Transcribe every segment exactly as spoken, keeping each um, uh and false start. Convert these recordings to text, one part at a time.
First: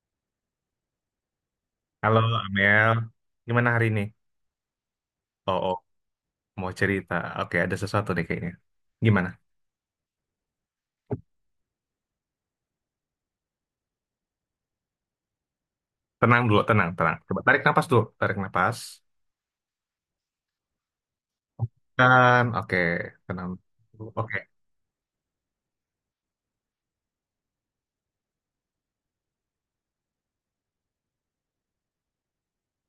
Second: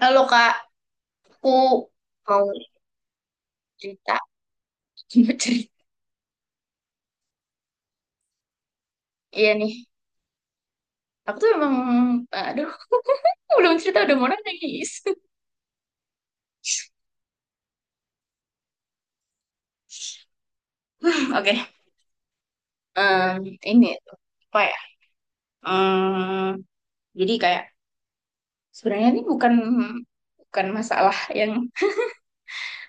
Halo Kak, aku Halo mau Amel, gimana hari ini? cerita, mau Oh, cerita. oh, mau cerita. Oke, ada sesuatu nih kayaknya. Gimana? Iya nih, aku tuh emang, aduh, belum cerita udah mau nangis. Tenang dulu, tenang, tenang. Coba tarik nafas dulu, tarik nafas. Oke. Dan, oke, Em, tenang. ini Dulu. tuh, Oke, apa ya? Em, jadi kayak sebenarnya ini bukan bukan masalah yang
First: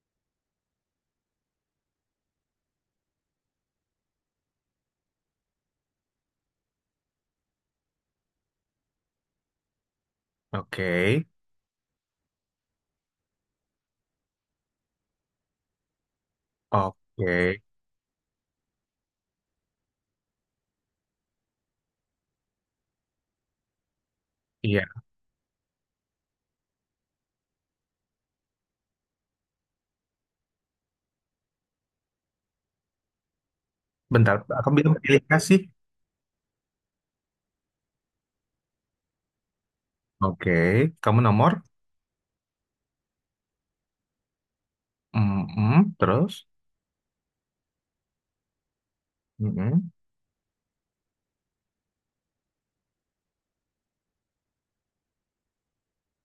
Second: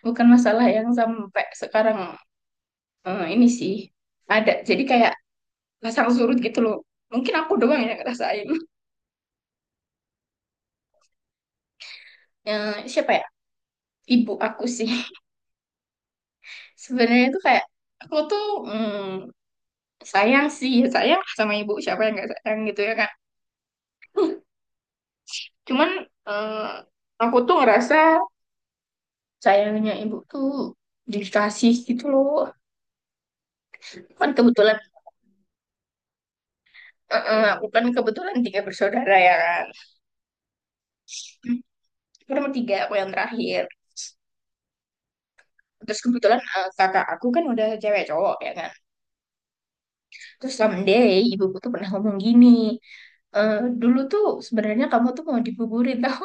bukan masalah yang sampai sekarang eh, ini sih ada. Jadi kayak pasang surut gitu loh. Mungkin aku doang yang ngerasain. oke, Yang siapa ya? Ibu aku sih. Sebenarnya itu oke. kayak aku tuh sayang sih, ya sayang lah sama ibu. Siapa yang nggak sayang gitu ya kan? Iya, Cuman eh, aku tuh ngerasa sayangnya ibu tuh dikasih gitu loh. Kan bentar. Kamu kebetulan, bilang pilih kasih. eh, eh, aku kan kebetulan tiga bersaudara ya kan. Oke, kamu nomor. Hmm. Aku nomor tiga, aku yang terakhir. Mm-mm, Terus kebetulan terus, eh, kakak aku kan udah cewek cowok ya kan. mm-mm. Terus someday ibuku tuh pernah ngomong gini, "Eh, dulu tuh sebenarnya kamu tuh mau dibuburin tau."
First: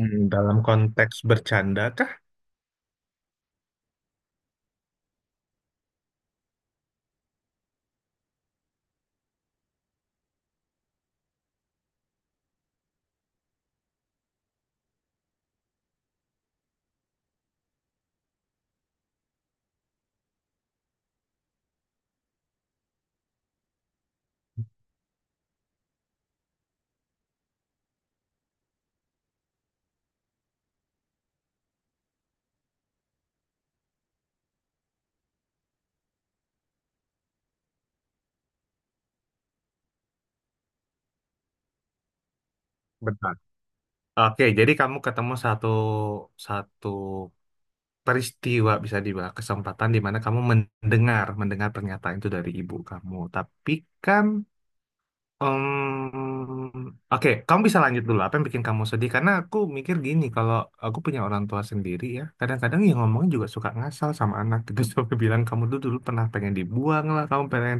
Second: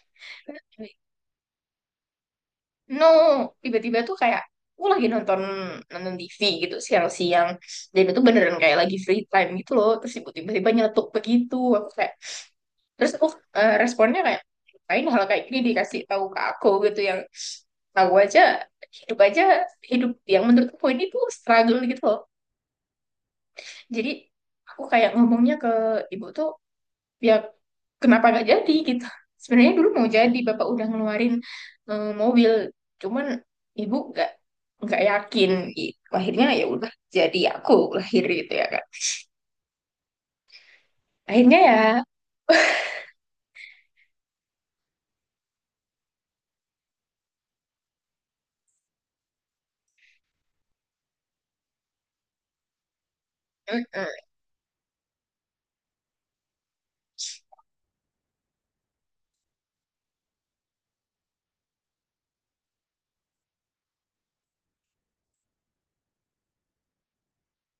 Mm, dalam konteks bercanda kah? No, tiba-tiba tuh kayak aku lagi nonton nonton T V gitu siang-siang dan itu beneran kayak lagi free time gitu loh, terus ibu tiba-tiba nyeletuk begitu aku kayak, terus aku eh, responnya kayak lain hal kayak gini dikasih tahu ke aku gitu, yang tahu aja, hidup aja, hidup yang menurut aku ini tuh struggle gitu loh. Jadi aku kayak ngomongnya ke ibu tuh, ya kenapa nggak jadi gitu, sebenarnya dulu mau jadi bapak udah ngeluarin eh, mobil, cuman ibu nggak nggak yakin gitu. Akhirnya ya udah jadi aku lahir gitu ya kan, akhirnya ya Bentar. Oke, jadi kamu ketemu satu satu peristiwa, bisa dibilang kesempatan di mana kamu mendengar mendengar pernyataan itu dari ibu kamu. Tapi mm-mm, kan, em, oke, kamu bisa lanjut dulu apa yang bikin kamu sedih, karena aku mikir gini, kalau aku punya orang tua sendiri ya, kadang-kadang yang ngomongnya juga suka ngasal sama anak gitu sampai bilang kamu dulu dulu pernah pengen dibuang lah, kamu pengen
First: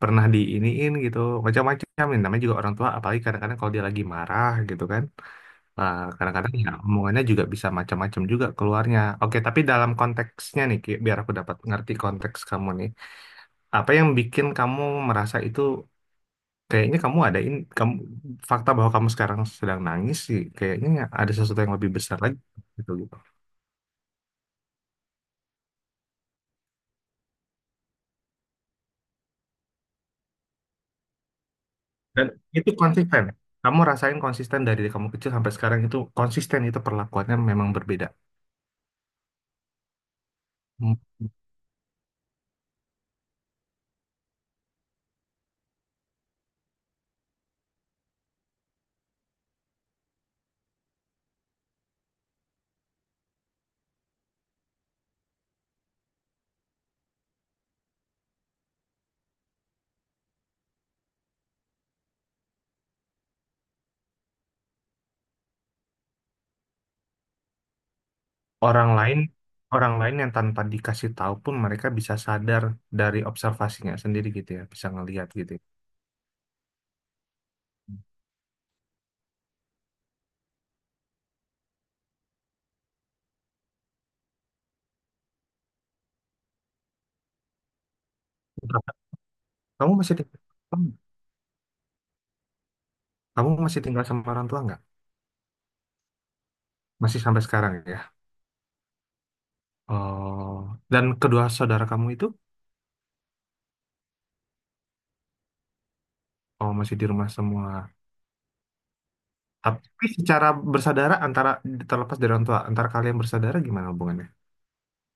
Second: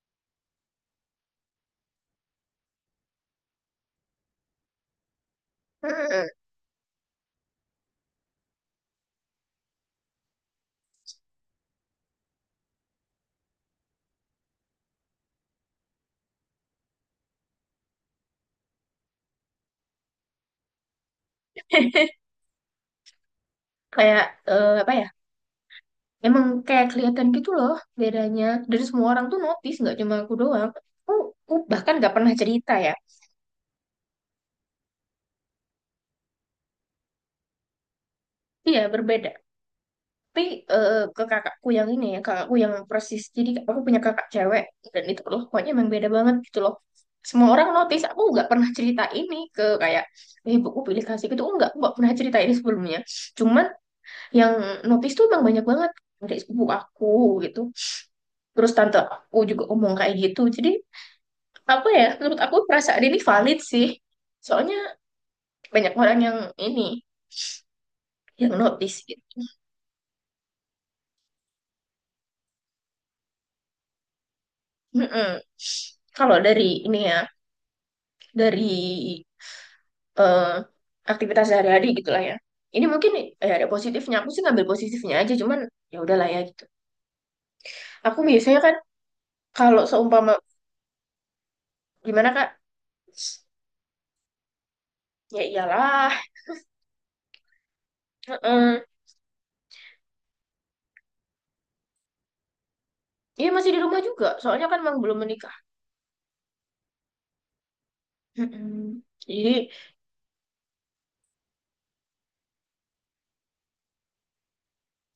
pernah diiniin gitu, macam-macam, yang namanya juga orang tua, apalagi kadang-kadang kalau dia lagi marah gitu kan. Nah, mm-mm. kadang-kadang ya omongannya juga bisa macam-macam juga keluarnya. Oke, tapi dalam konteksnya nih, Ki, biar aku dapat ngerti konteks kamu nih. Apa yang bikin kamu merasa itu, kayaknya kamu ada ini, kamu, fakta bahwa kamu sekarang sedang nangis sih, kayaknya ada sesuatu yang lebih besar lagi gitu gitu. Kayak eh, apa ya, emang kayak kelihatan gitu loh bedanya, dan semua orang tuh notice nggak cuma aku doang. aku, aku bahkan nggak Dan pernah itu cerita ya, konsisten. Kamu rasain konsisten dari kamu kecil sampai sekarang, itu konsisten, itu perlakuannya memang berbeda. iya berbeda, tapi eh, ke kakakku yang ini ya, kakakku yang persis, jadi aku punya kakak cewek dan itu perlakuannya emang beda banget gitu loh. Semua orang notice, aku nggak pernah cerita ini ke kayak eh ibuku pilih kasih gitu, enggak, aku nggak pernah cerita ini sebelumnya, cuman yang notice tuh emang banyak banget, dari sepupu aku gitu, terus tante aku juga ngomong kayak gitu. Jadi apa ya, menurut aku perasaan ini valid sih, soalnya banyak orang yang ini, yang orang notice lain gitu. orang lain yang tanpa dikasih tahu pun mereka bisa sadar, dari observasinya sendiri gitu ya, bisa ngelihat Mm-mm. gitu ya. Kalau dari ini ya, dari eh, aktivitas sehari-hari gitulah ya. Ini mungkin ya ada positifnya. Aku sih ngambil positifnya aja, cuman ya udahlah ya gitu. Aku biasanya kan Berapa- kalau kamu masih seumpama tinggal gimana Kak? kamu masih tinggal sama orang tua nggak? Ya iyalah. Masih sampai sekarang ya? Heeh. Oh, dan kedua saudara kamu itu? Iya masih di rumah juga. Soalnya kan memang belum menikah. Oh, masih di rumah semua. Heeh. Jadi Tapi secara bersaudara, antara, terlepas dari orang tua, antara kalian bersaudara, gimana hubungannya?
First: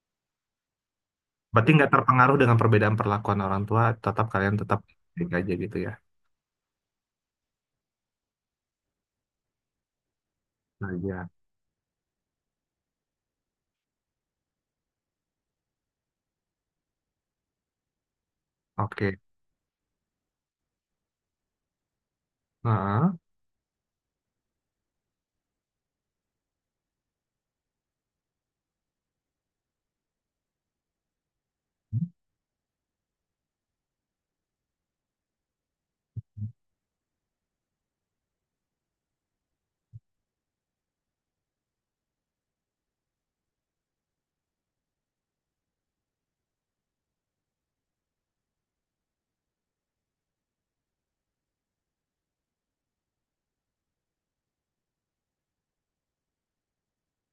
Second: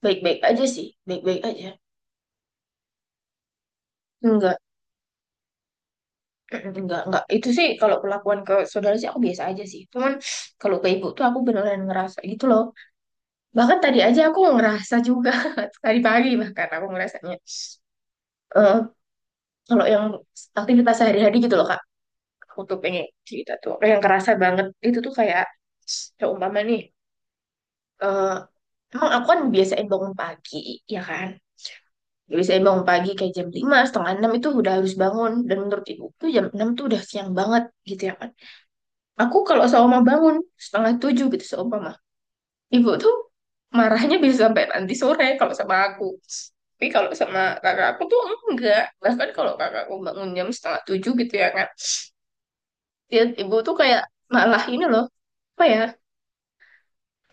baik-baik aja sih, baik-baik aja. Berarti nggak terpengaruh dengan perbedaan perlakuan orang tua, tetap kalian Enggak. tetap baik aja gitu ya. Enggak, enggak. Itu sih kalau perlakuan ke saudara sih aku biasa aja sih. Cuman kalau ke Nah, ibu iya. tuh aku beneran ngerasa gitu loh. Bahkan tadi aja aku ngerasa juga tadi pagi bahkan aku ngerasanya. Eh, Oke. kalau yang aktivitas sehari-hari gitu loh kak, aku tuh pengen Heeh. cerita tuh yang kerasa banget itu tuh kayak ya umpama nih, eh emang aku kan biasain bangun pagi ya kan, biasain bangun pagi kayak jam lima setengah enam itu udah harus bangun, dan menurut ibu tuh jam enam tuh udah siang banget gitu ya kan. Aku kalau seumpama bangun setengah tujuh gitu seumpama, ibu tuh marahnya bisa sampai nanti sore kalau sama aku. Tapi kalau sama kakak aku tuh enggak, bahkan kalau kakak aku bangun jam setengah tujuh gitu ya kan, dia ibu tuh kayak malah ini loh, apa ya,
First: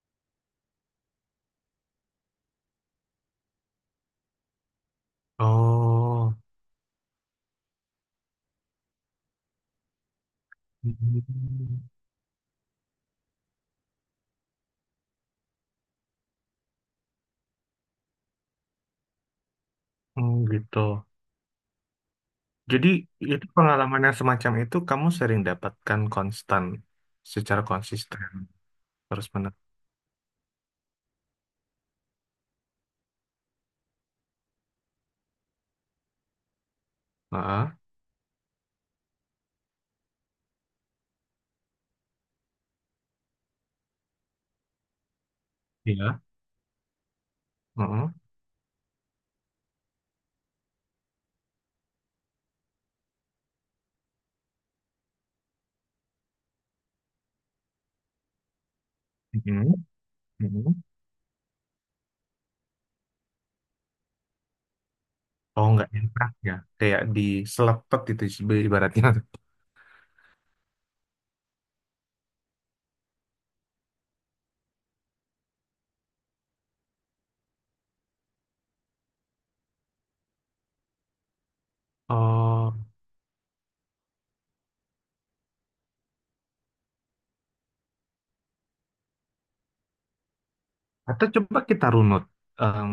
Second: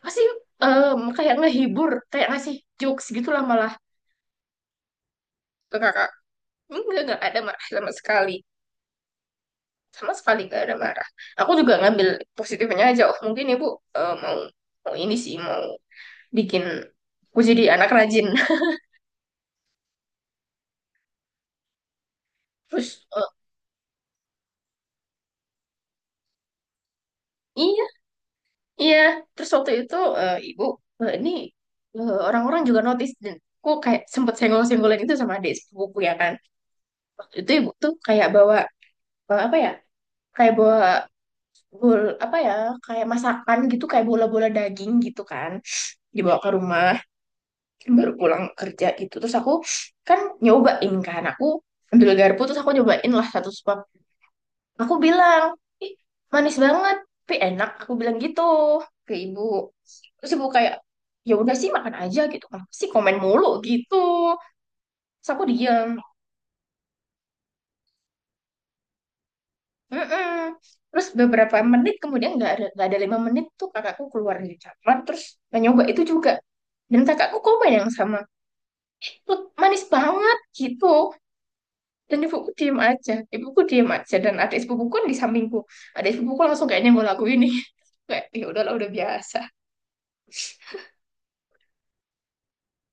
masih em, kayak ngehibur, kayak ngasih jokes gitulah malah ke kakak, Oh. enggak nggak ada marah sama sekali, sama sekali nggak ada marah. Aku juga Hmm. ngambil positifnya aja, oh mungkin ibu eh, mau mau ini sih, mau bikin aku jadi anak rajin. Oh gitu. Jadi Terus eh, itu pengalaman yang semacam itu kamu sering dapatkan, konstan secara iya konsisten iya, terus terus menerus. waktu itu eh, ibu eh, ini eh, orang-orang juga notice, dan aku kayak sempet senggol-senggolan itu sama adik sepupuku ya kan, waktu itu Heeh, ibu tuh kayak bawa eh, apa ya, kayak bola, bol apa ya, kayak masakan gitu, kayak bola-bola daging gitu kan, iya. dibawa ke rumah baru Heeh. pulang kerja gitu, terus aku kan nyobain kan, aku ambil garpu terus aku nyobain lah satu suap, aku bilang ih manis banget tapi enak aku bilang gitu ke ibu. Mhm, Terus ibu kayak mhm. ya udah sih makan aja gitu, kenapa sih komen mulu gitu. Terus aku Oh nggak diam. nyetak ya, kayak diselepet itu ibaratnya. Mm-mm. Terus beberapa menit kemudian, nggak ada nggak ada lima menit tuh kakakku keluar dari kamar, terus nyoba itu juga, dan kakakku komen yang sama itu, manis banget gitu. Dan ibuku diem Oh, aja ibuku diem aja. Dan adik sepupuku kan di sampingku, adik sepupuku langsung kayaknya nggak laku ini kayak ya udahlah udah biasa. atau coba kita runut. Em,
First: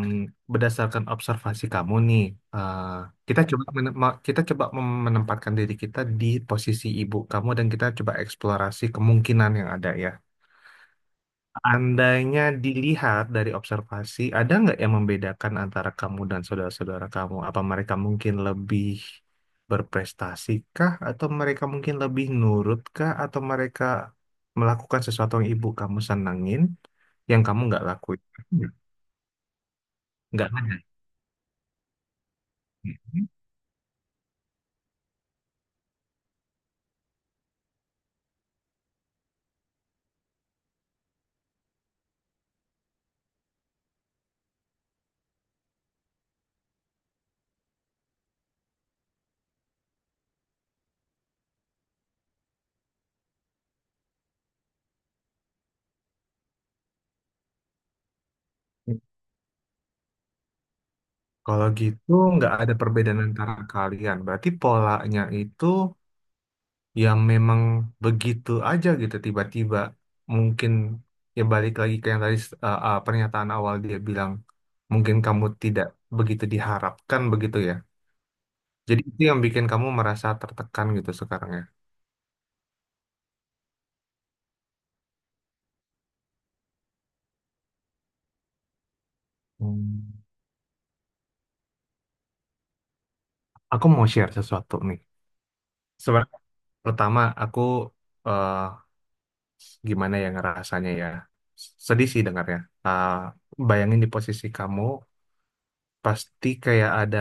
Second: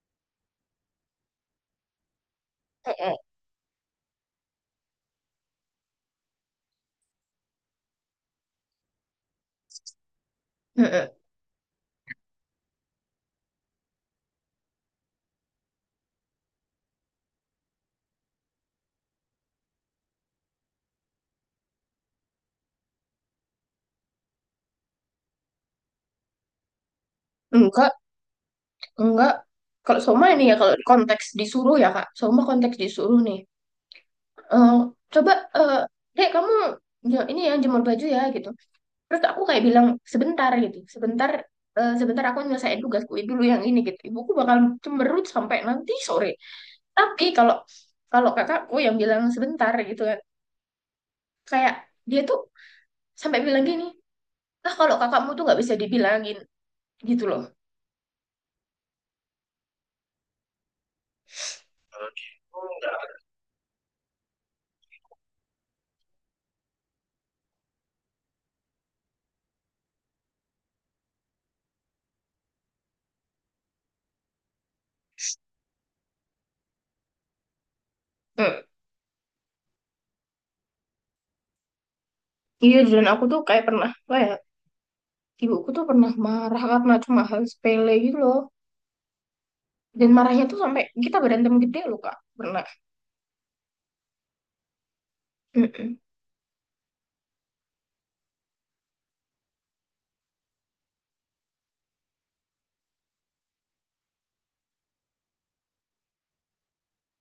Berdasarkan observasi kamu nih. eh, Mm-mm. kita coba menem- ma- kita coba mem- menempatkan diri kita di posisi ibu kamu, dan kita coba eksplorasi kemungkinan yang ada ya. Andainya dilihat dari observasi, ada nggak yang membedakan antara kamu dan saudara-saudara kamu? Apa mereka mungkin lebih berprestasi kah? Atau mereka mungkin lebih nurut kah? Atau mereka melakukan sesuatu yang ibu kamu senengin, yang kamu nggak Enggak, lakuin? enggak. Kalau Soma ini Nggak ya, kalau ada. konteks disuruh ya kak Soma, konteks disuruh nih. Eh, Coba eh dek kamu ya, ini ya jemur baju ya gitu. Terus aku kayak bilang sebentar gitu, sebentar, eh, sebentar aku nyelesain tugasku dulu yang ini gitu. Ibuku bakal cemberut sampai nanti sore. Tapi kalau kalau kakakku yang bilang sebentar gitu kan, kayak dia tuh sampai bilang gini, ah kalau kakakmu tuh nggak bisa dibilangin gitu loh. Kalau gitu, nggak ada perbedaan antara kalian. Berarti polanya itu yang memang begitu aja gitu tiba-tiba. Mungkin, ya, balik lagi ke yang tadi, eh, eh, pernyataan awal dia bilang mungkin kamu tidak begitu diharapkan, begitu ya, Hmm. jadi itu yang bikin kamu merasa tertekan gitu sekarang ya. Iya, dan aku tuh kayak pernah kayak ibuku tuh pernah marah karena cuma hal sepele gitu loh. Dan Hmm. marahnya tuh sampai kita berantem gede loh Kak. Pernah. Aku mau share sesuatu nih. Mm-mm. Sebenarnya, pertama, aku, eh, gimana ya ngerasanya ya, sedih sih dengarnya. Eh, bayangin di posisi kamu, pasti kayak ada,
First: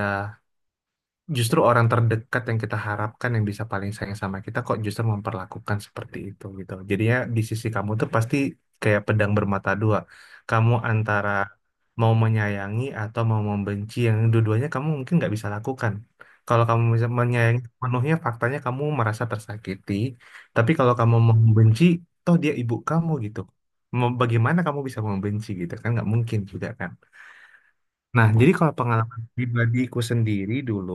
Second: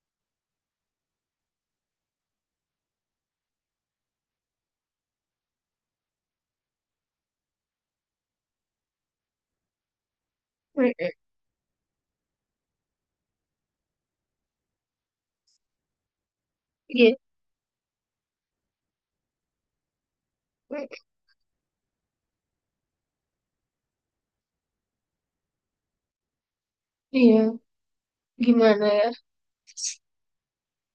justru orang terdekat yang kita harapkan yang bisa paling sayang sama kita kok justru memperlakukan seperti itu gitu. Jadinya di sisi kamu tuh pasti kayak pedang bermata dua. Kamu Mm-mm. antara mau menyayangi atau mau membenci, yang dua-duanya kamu mungkin nggak bisa lakukan. Kalau kamu bisa Iya. menyayangi penuhnya, faktanya kamu merasa tersakiti. Tapi kalau Mm-mm. kamu mau membenci, toh dia ibu kamu gitu. Mau- Bagaimana kamu bisa membenci gitu, kan nggak mungkin juga kan. Iya. Nah, jadi kalau Gimana ya? pengalaman pribadiku sendiri dulu,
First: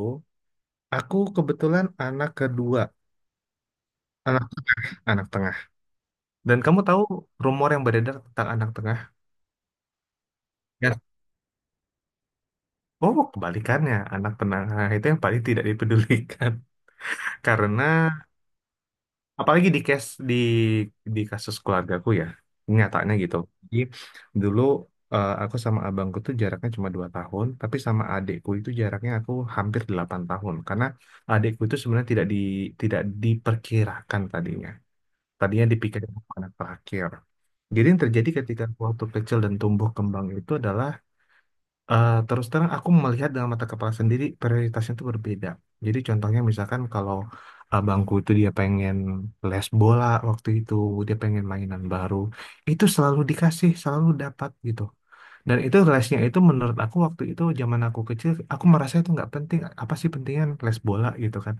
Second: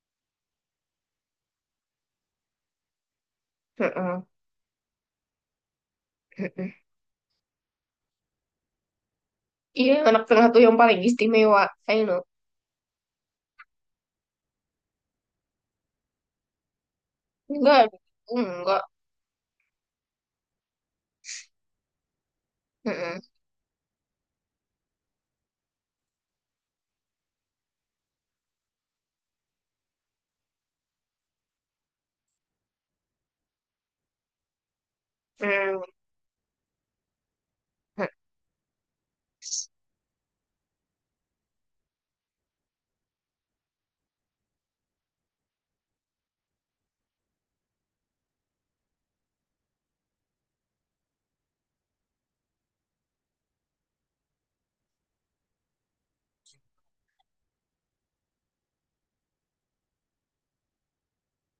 aku kebetulan anak kedua, Mm-mm. anak anak tengah. Dan Mm-mm. kamu tahu rumor yang beredar tentang anak tengah? Iya, anak tengah tuh yang paling Ya, istimewa. I know. oh kebalikannya, anak tengah, nah, itu yang paling tidak dipedulikan. Karena Enggak, enggak. apalagi di case, di di kasus keluargaku ya, nyatanya Mm-mm. gitu. Jadi dulu, eh, aku sama abangku tuh jaraknya cuma dua tahun, tapi sama adikku itu jaraknya aku hampir delapan tahun. Karena adikku itu sebenarnya tidak di tidak diperkirakan tadinya. Tadinya Mm. dipikirin anak terakhir. Jadi yang terjadi ketika aku waktu kecil dan tumbuh kembang itu adalah, eh, terus terang aku melihat dengan mata kepala sendiri prioritasnya itu berbeda. Jadi contohnya misalkan kalau abangku itu dia pengen les bola waktu itu, dia pengen mainan baru, itu selalu dikasih, selalu dapat gitu. Dan itu lesnya itu menurut aku waktu itu, zaman aku kecil, aku merasa itu nggak penting. Apa sih pentingnya les bola gitu kan?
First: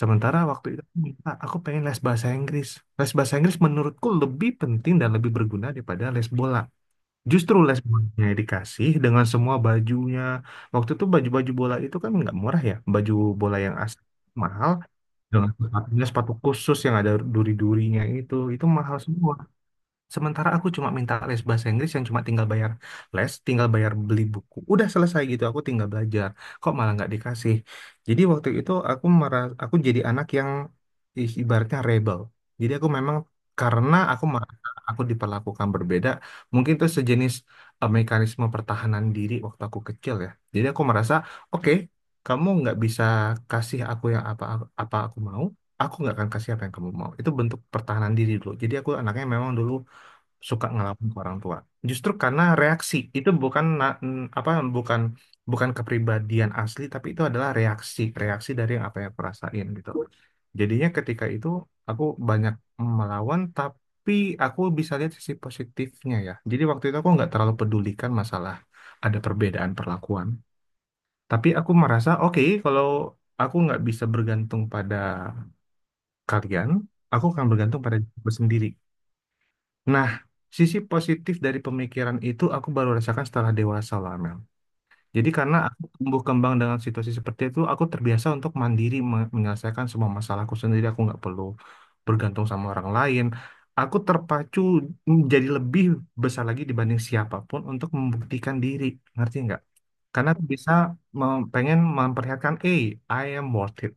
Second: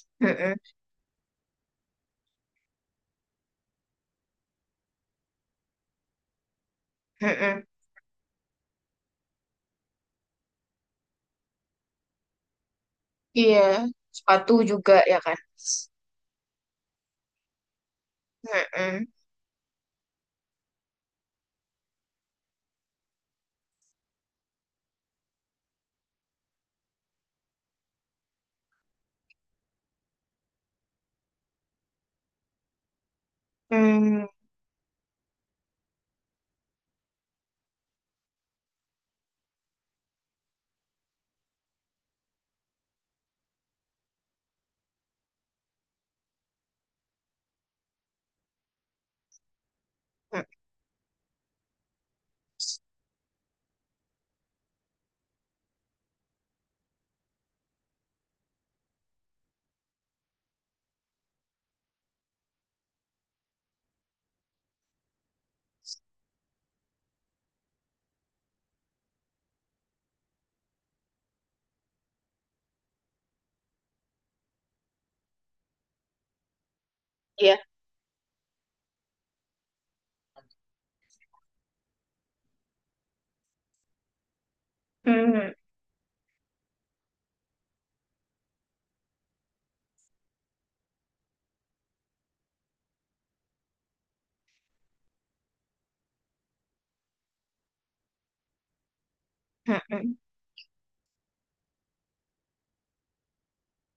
Sementara Mm-mm. waktu itu aku minta, aku pengen les bahasa Inggris. Les bahasa Inggris menurutku lebih penting dan lebih berguna daripada les bola. Justru Mm-mm. les bolanya dikasih dengan semua bajunya. Waktu itu baju-baju bola itu kan nggak murah ya. Baju bola Iya, yang asli sepatu mahal, juga ya kan. dengan sepatunya, sepatu khusus yang ada duri-durinya itu. Itu mahal Mm-mm. semua. Sementara aku cuma minta les bahasa Inggris yang cuma tinggal bayar les, tinggal bayar beli buku. Udah selesai gitu, aku tinggal belajar. Kok malah nggak dikasih? Jadi waktu itu aku merasa, aku jadi anak yang, i- ibaratnya rebel. Jadi aku memang, karena aku Mm. merasa aku diperlakukan berbeda, mungkin itu sejenis, eh, mekanisme pertahanan diri waktu aku kecil ya. Jadi aku merasa, oke, kamu nggak bisa kasih aku yang apa, apa aku mau, aku nggak akan kasih apa yang kamu mau. Itu bentuk pertahanan diri dulu. Jadi aku anaknya memang dulu Mm. suka ngelawan ke orang tua. Justru karena reaksi itu bukan na- n- apa bukan bukan kepribadian asli, tapi itu adalah reaksi, reaksi dari yang apa yang aku rasain gitu. Jadinya ketika itu aku banyak melawan, tapi aku bisa lihat sisi positifnya ya. Jadi waktu itu aku nggak terlalu pedulikan masalah ada perbedaan perlakuan. Tapi aku merasa oke, kalau aku nggak bisa bergantung pada kalian, aku akan Iya. bergantung pada diriku sendiri. Nah, sisi positif dari pemikiran itu aku baru rasakan setelah dewasa lah, Mel. Jadi Mm. karena aku tumbuh kembang dengan situasi seperti itu, aku terbiasa untuk mandiri, me- menyelesaikan semua masalahku sendiri. Aku nggak perlu bergantung sama orang lain. Aku terpacu jadi lebih besar lagi dibanding siapapun untuk membuktikan diri. Ngerti nggak? Mm-mm. Karena aku bisa, mem- pengen memperlihatkan, eh, I am worth it.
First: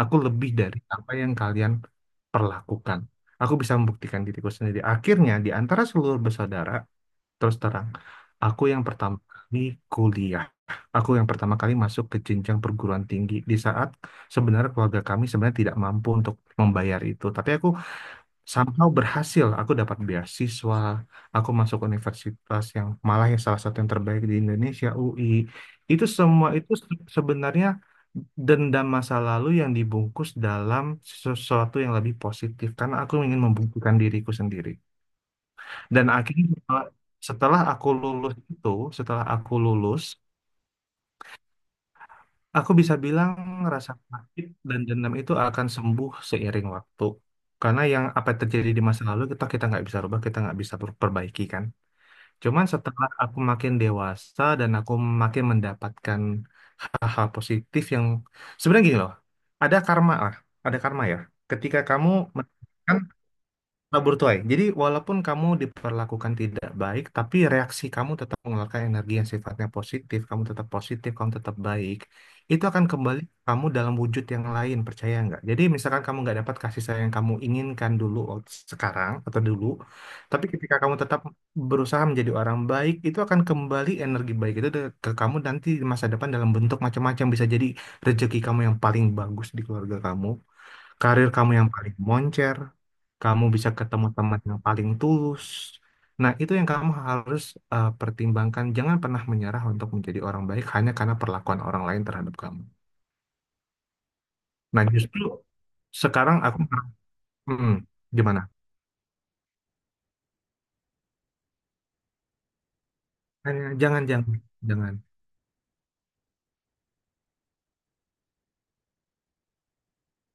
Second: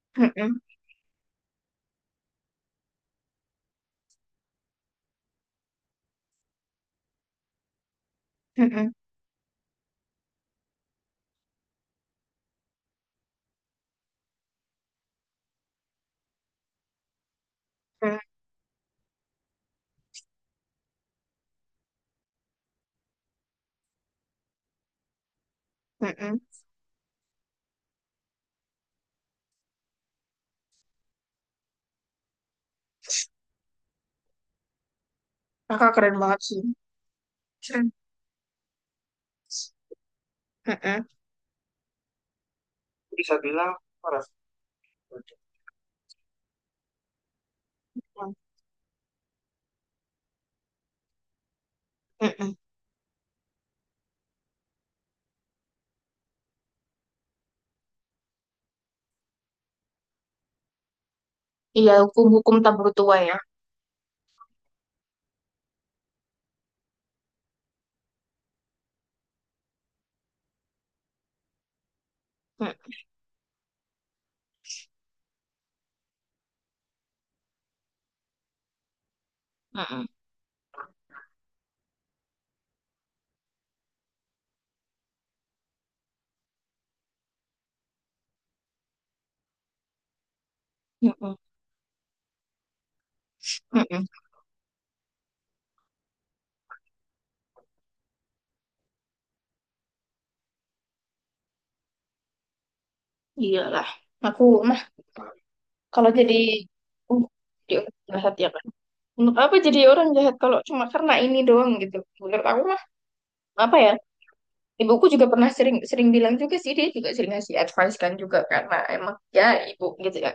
Aku lebih Mm-mm. dari apa yang kalian perlakukan. Aku bisa membuktikan diriku sendiri. Akhirnya, di antara seluruh bersaudara, terus terang, aku yang Mm-mm. pertama kali kuliah. Aku yang pertama kali masuk ke jenjang perguruan tinggi di saat sebenarnya keluarga kami sebenarnya tidak mampu untuk membayar itu. Tapi aku somehow berhasil, aku dapat beasiswa, aku masuk universitas yang malah, ya, salah satu yang terbaik di Indonesia, U I. Itu Mm-mm. semua itu se- sebenarnya dendam masa lalu yang dibungkus dalam sesuatu yang lebih positif, karena aku ingin membuktikan diriku sendiri. Kakak Dan keren banget akhirnya, sih. setelah, setelah aku Keren. lulus itu setelah aku lulus Mm-mm. aku bisa bilang Bisa bilang rasa parah. sakit dan dendam itu akan sembuh seiring waktu. Karena yang apa yang terjadi di masa lalu kita kita nggak bisa rubah, kita nggak bisa per- perbaiki kan. Mm-mm. Cuman setelah aku makin dewasa dan aku makin mendapatkan hal-hal positif, yang sebenarnya gini loh, ada karma lah, ada karma ya. Ketika Iya, kamu hukum-hukum tak mendapatkan. tua ya. Kabur tuai. Jadi walaupun kamu diperlakukan tidak baik, tapi reaksi kamu tetap mengeluarkan energi yang sifatnya positif, kamu tetap positif, kamu tetap baik, itu Mm. akan kembali ke kamu dalam wujud yang lain, percaya nggak? Jadi misalkan kamu nggak dapat kasih sayang yang kamu inginkan dulu, wak- sekarang atau dulu, Mm-mm. tapi ketika kamu tetap berusaha menjadi orang baik, itu akan kembali, energi baik itu de- ke kamu nanti di masa depan dalam bentuk macam-macam, bisa jadi rezeki kamu yang paling bagus di keluarga kamu, karir Mm-mm. kamu yang paling moncer, kamu bisa ketemu Mm-mm. teman yang paling tulus. Nah, itu yang kamu harus, eh, pertimbangkan. Jangan pernah menyerah untuk menjadi orang baik hanya karena perlakuan orang lain terhadap kamu. Iyalah. Aku mah Nah, justru kalau jadi sekarang aku, uh, di hmm, universitas gimana? ya kan? Untuk apa jadi orang jahat kalau cuma karena ini doang gitu. Menurut aku mah Eh, apa ya? Jangan, jangan, jangan. Ibuku juga pernah sering sering bilang juga sih, dia juga sering ngasih advice kan, juga karena emang ya ibu gitu ya.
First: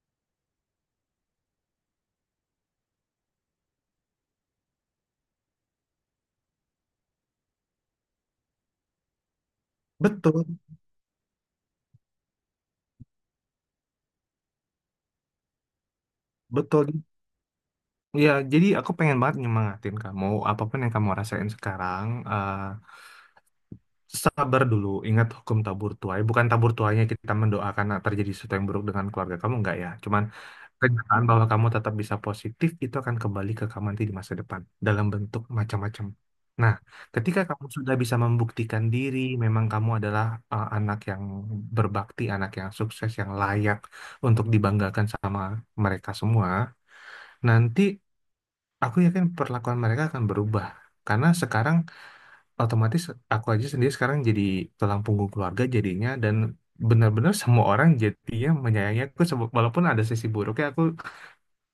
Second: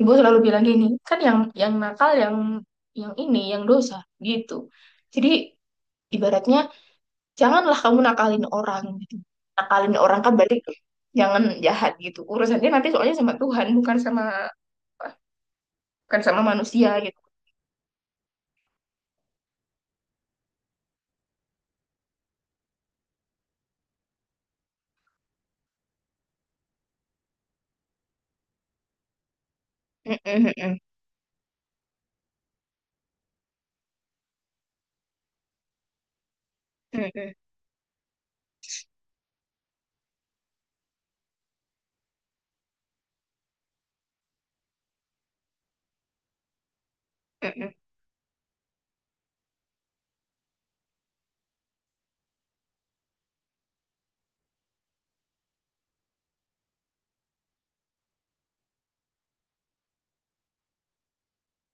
Ibu selalu bilang gini, kan yang yang nakal yang yang ini yang dosa gitu. Jadi ibaratnya janganlah kamu nakalin orang gitu. Nakalin orang kan Betul, berarti jangan jahat gitu. Urusannya nanti soalnya sama Tuhan, bukan sama bukan sama betul. manusia gitu. Ya, jadi aku pengen banget nyemangatin kamu. Apapun yang kamu rasain sekarang, eh, sabar dulu. Ingat hukum tabur tuai. Bukan tabur tuainya kita mendoakan terjadi sesuatu yang buruk dengan keluarga kamu, enggak ya. Mm, Cuman mm, mm, kenyataan bahwa kamu tetap bisa positif itu akan kembali ke kamu nanti di masa depan dalam bentuk macam-macam. Nah, mm, mm, ketika kamu sudah bisa membuktikan diri, memang kamu adalah, uh, anak yang berbakti, anak yang sukses, yang layak untuk dibanggakan sama mereka semua. mm, mm. Nanti aku yakin perlakuan mereka akan berubah. Karena sekarang otomatis, aku aja sendiri sekarang jadi tulang punggung keluarga jadinya, dan benar-benar semua orang jadinya menyayangi aku, sebe- walaupun ada sisi buruknya, aku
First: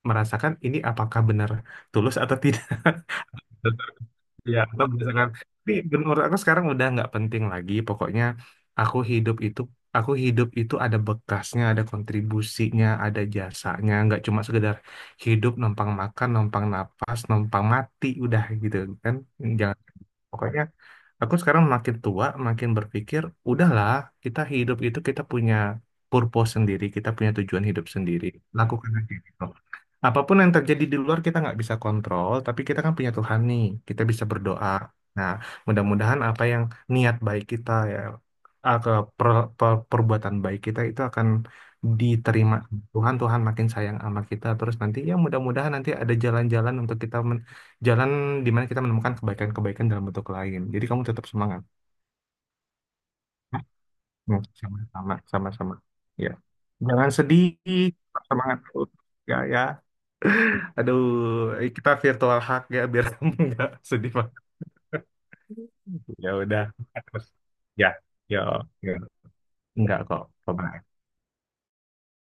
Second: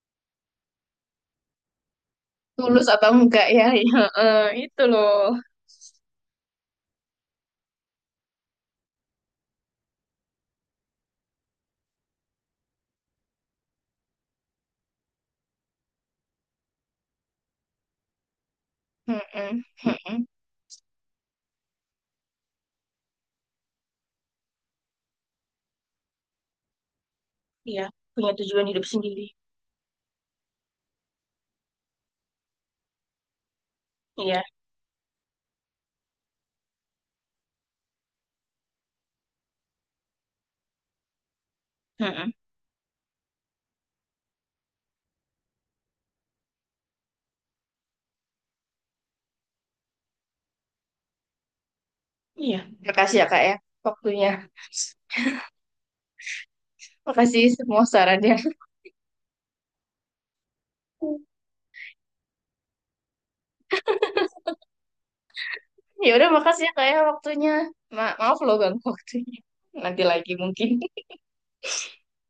merasakan ini apakah benar tulus atau tidak. Tulus atau enggak ya, ya eh, Ya, itu atau misalkan, loh. tapi menurut aku sekarang udah nggak penting lagi. Pokoknya aku hidup itu aku hidup itu ada bekasnya, ada kontribusinya, ada jasanya. Nggak cuma sekedar hidup numpang makan, numpang napas, numpang mati, udah gitu kan. Mm-mm, Jangan. mm-mm. Pokoknya aku sekarang makin tua, makin berpikir, udahlah, kita hidup itu kita punya purpose sendiri, kita punya tujuan Iya, hidup sendiri. punya tujuan hidup Lakukan aja sendiri. gitu. Apapun yang terjadi di luar kita nggak bisa kontrol, tapi kita kan punya Tuhan nih, kita bisa Iya. berdoa. Nah, mudah-mudahan apa yang, niat baik kita ya, ah, ke per- per- perbuatan baik kita itu akan Mm-mm. diterima Tuhan. Tuhan makin sayang sama kita. Terus nanti ya mudah-mudahan nanti ada jalan-jalan untuk kita, jalan di mana kita menemukan kebaikan-kebaikan dalam bentuk lain. Jadi kamu tetap semangat. Iya, makasih ya kak ya, waktunya, Hmm, sama-sama, sama-sama. Ya. Jangan sedih, makasih semua tetap sarannya. semangat terus. Ya, ya. Aduh, kita virtual hug ya biar kamu nggak sedih banget. Ya udah, Ya udah. makasih ya kak ya, Terus. waktunya. Ya, Ma- maaf ya, loh ganggu ya. waktunya, Enggak nanti kok. lagi mungkin Coba.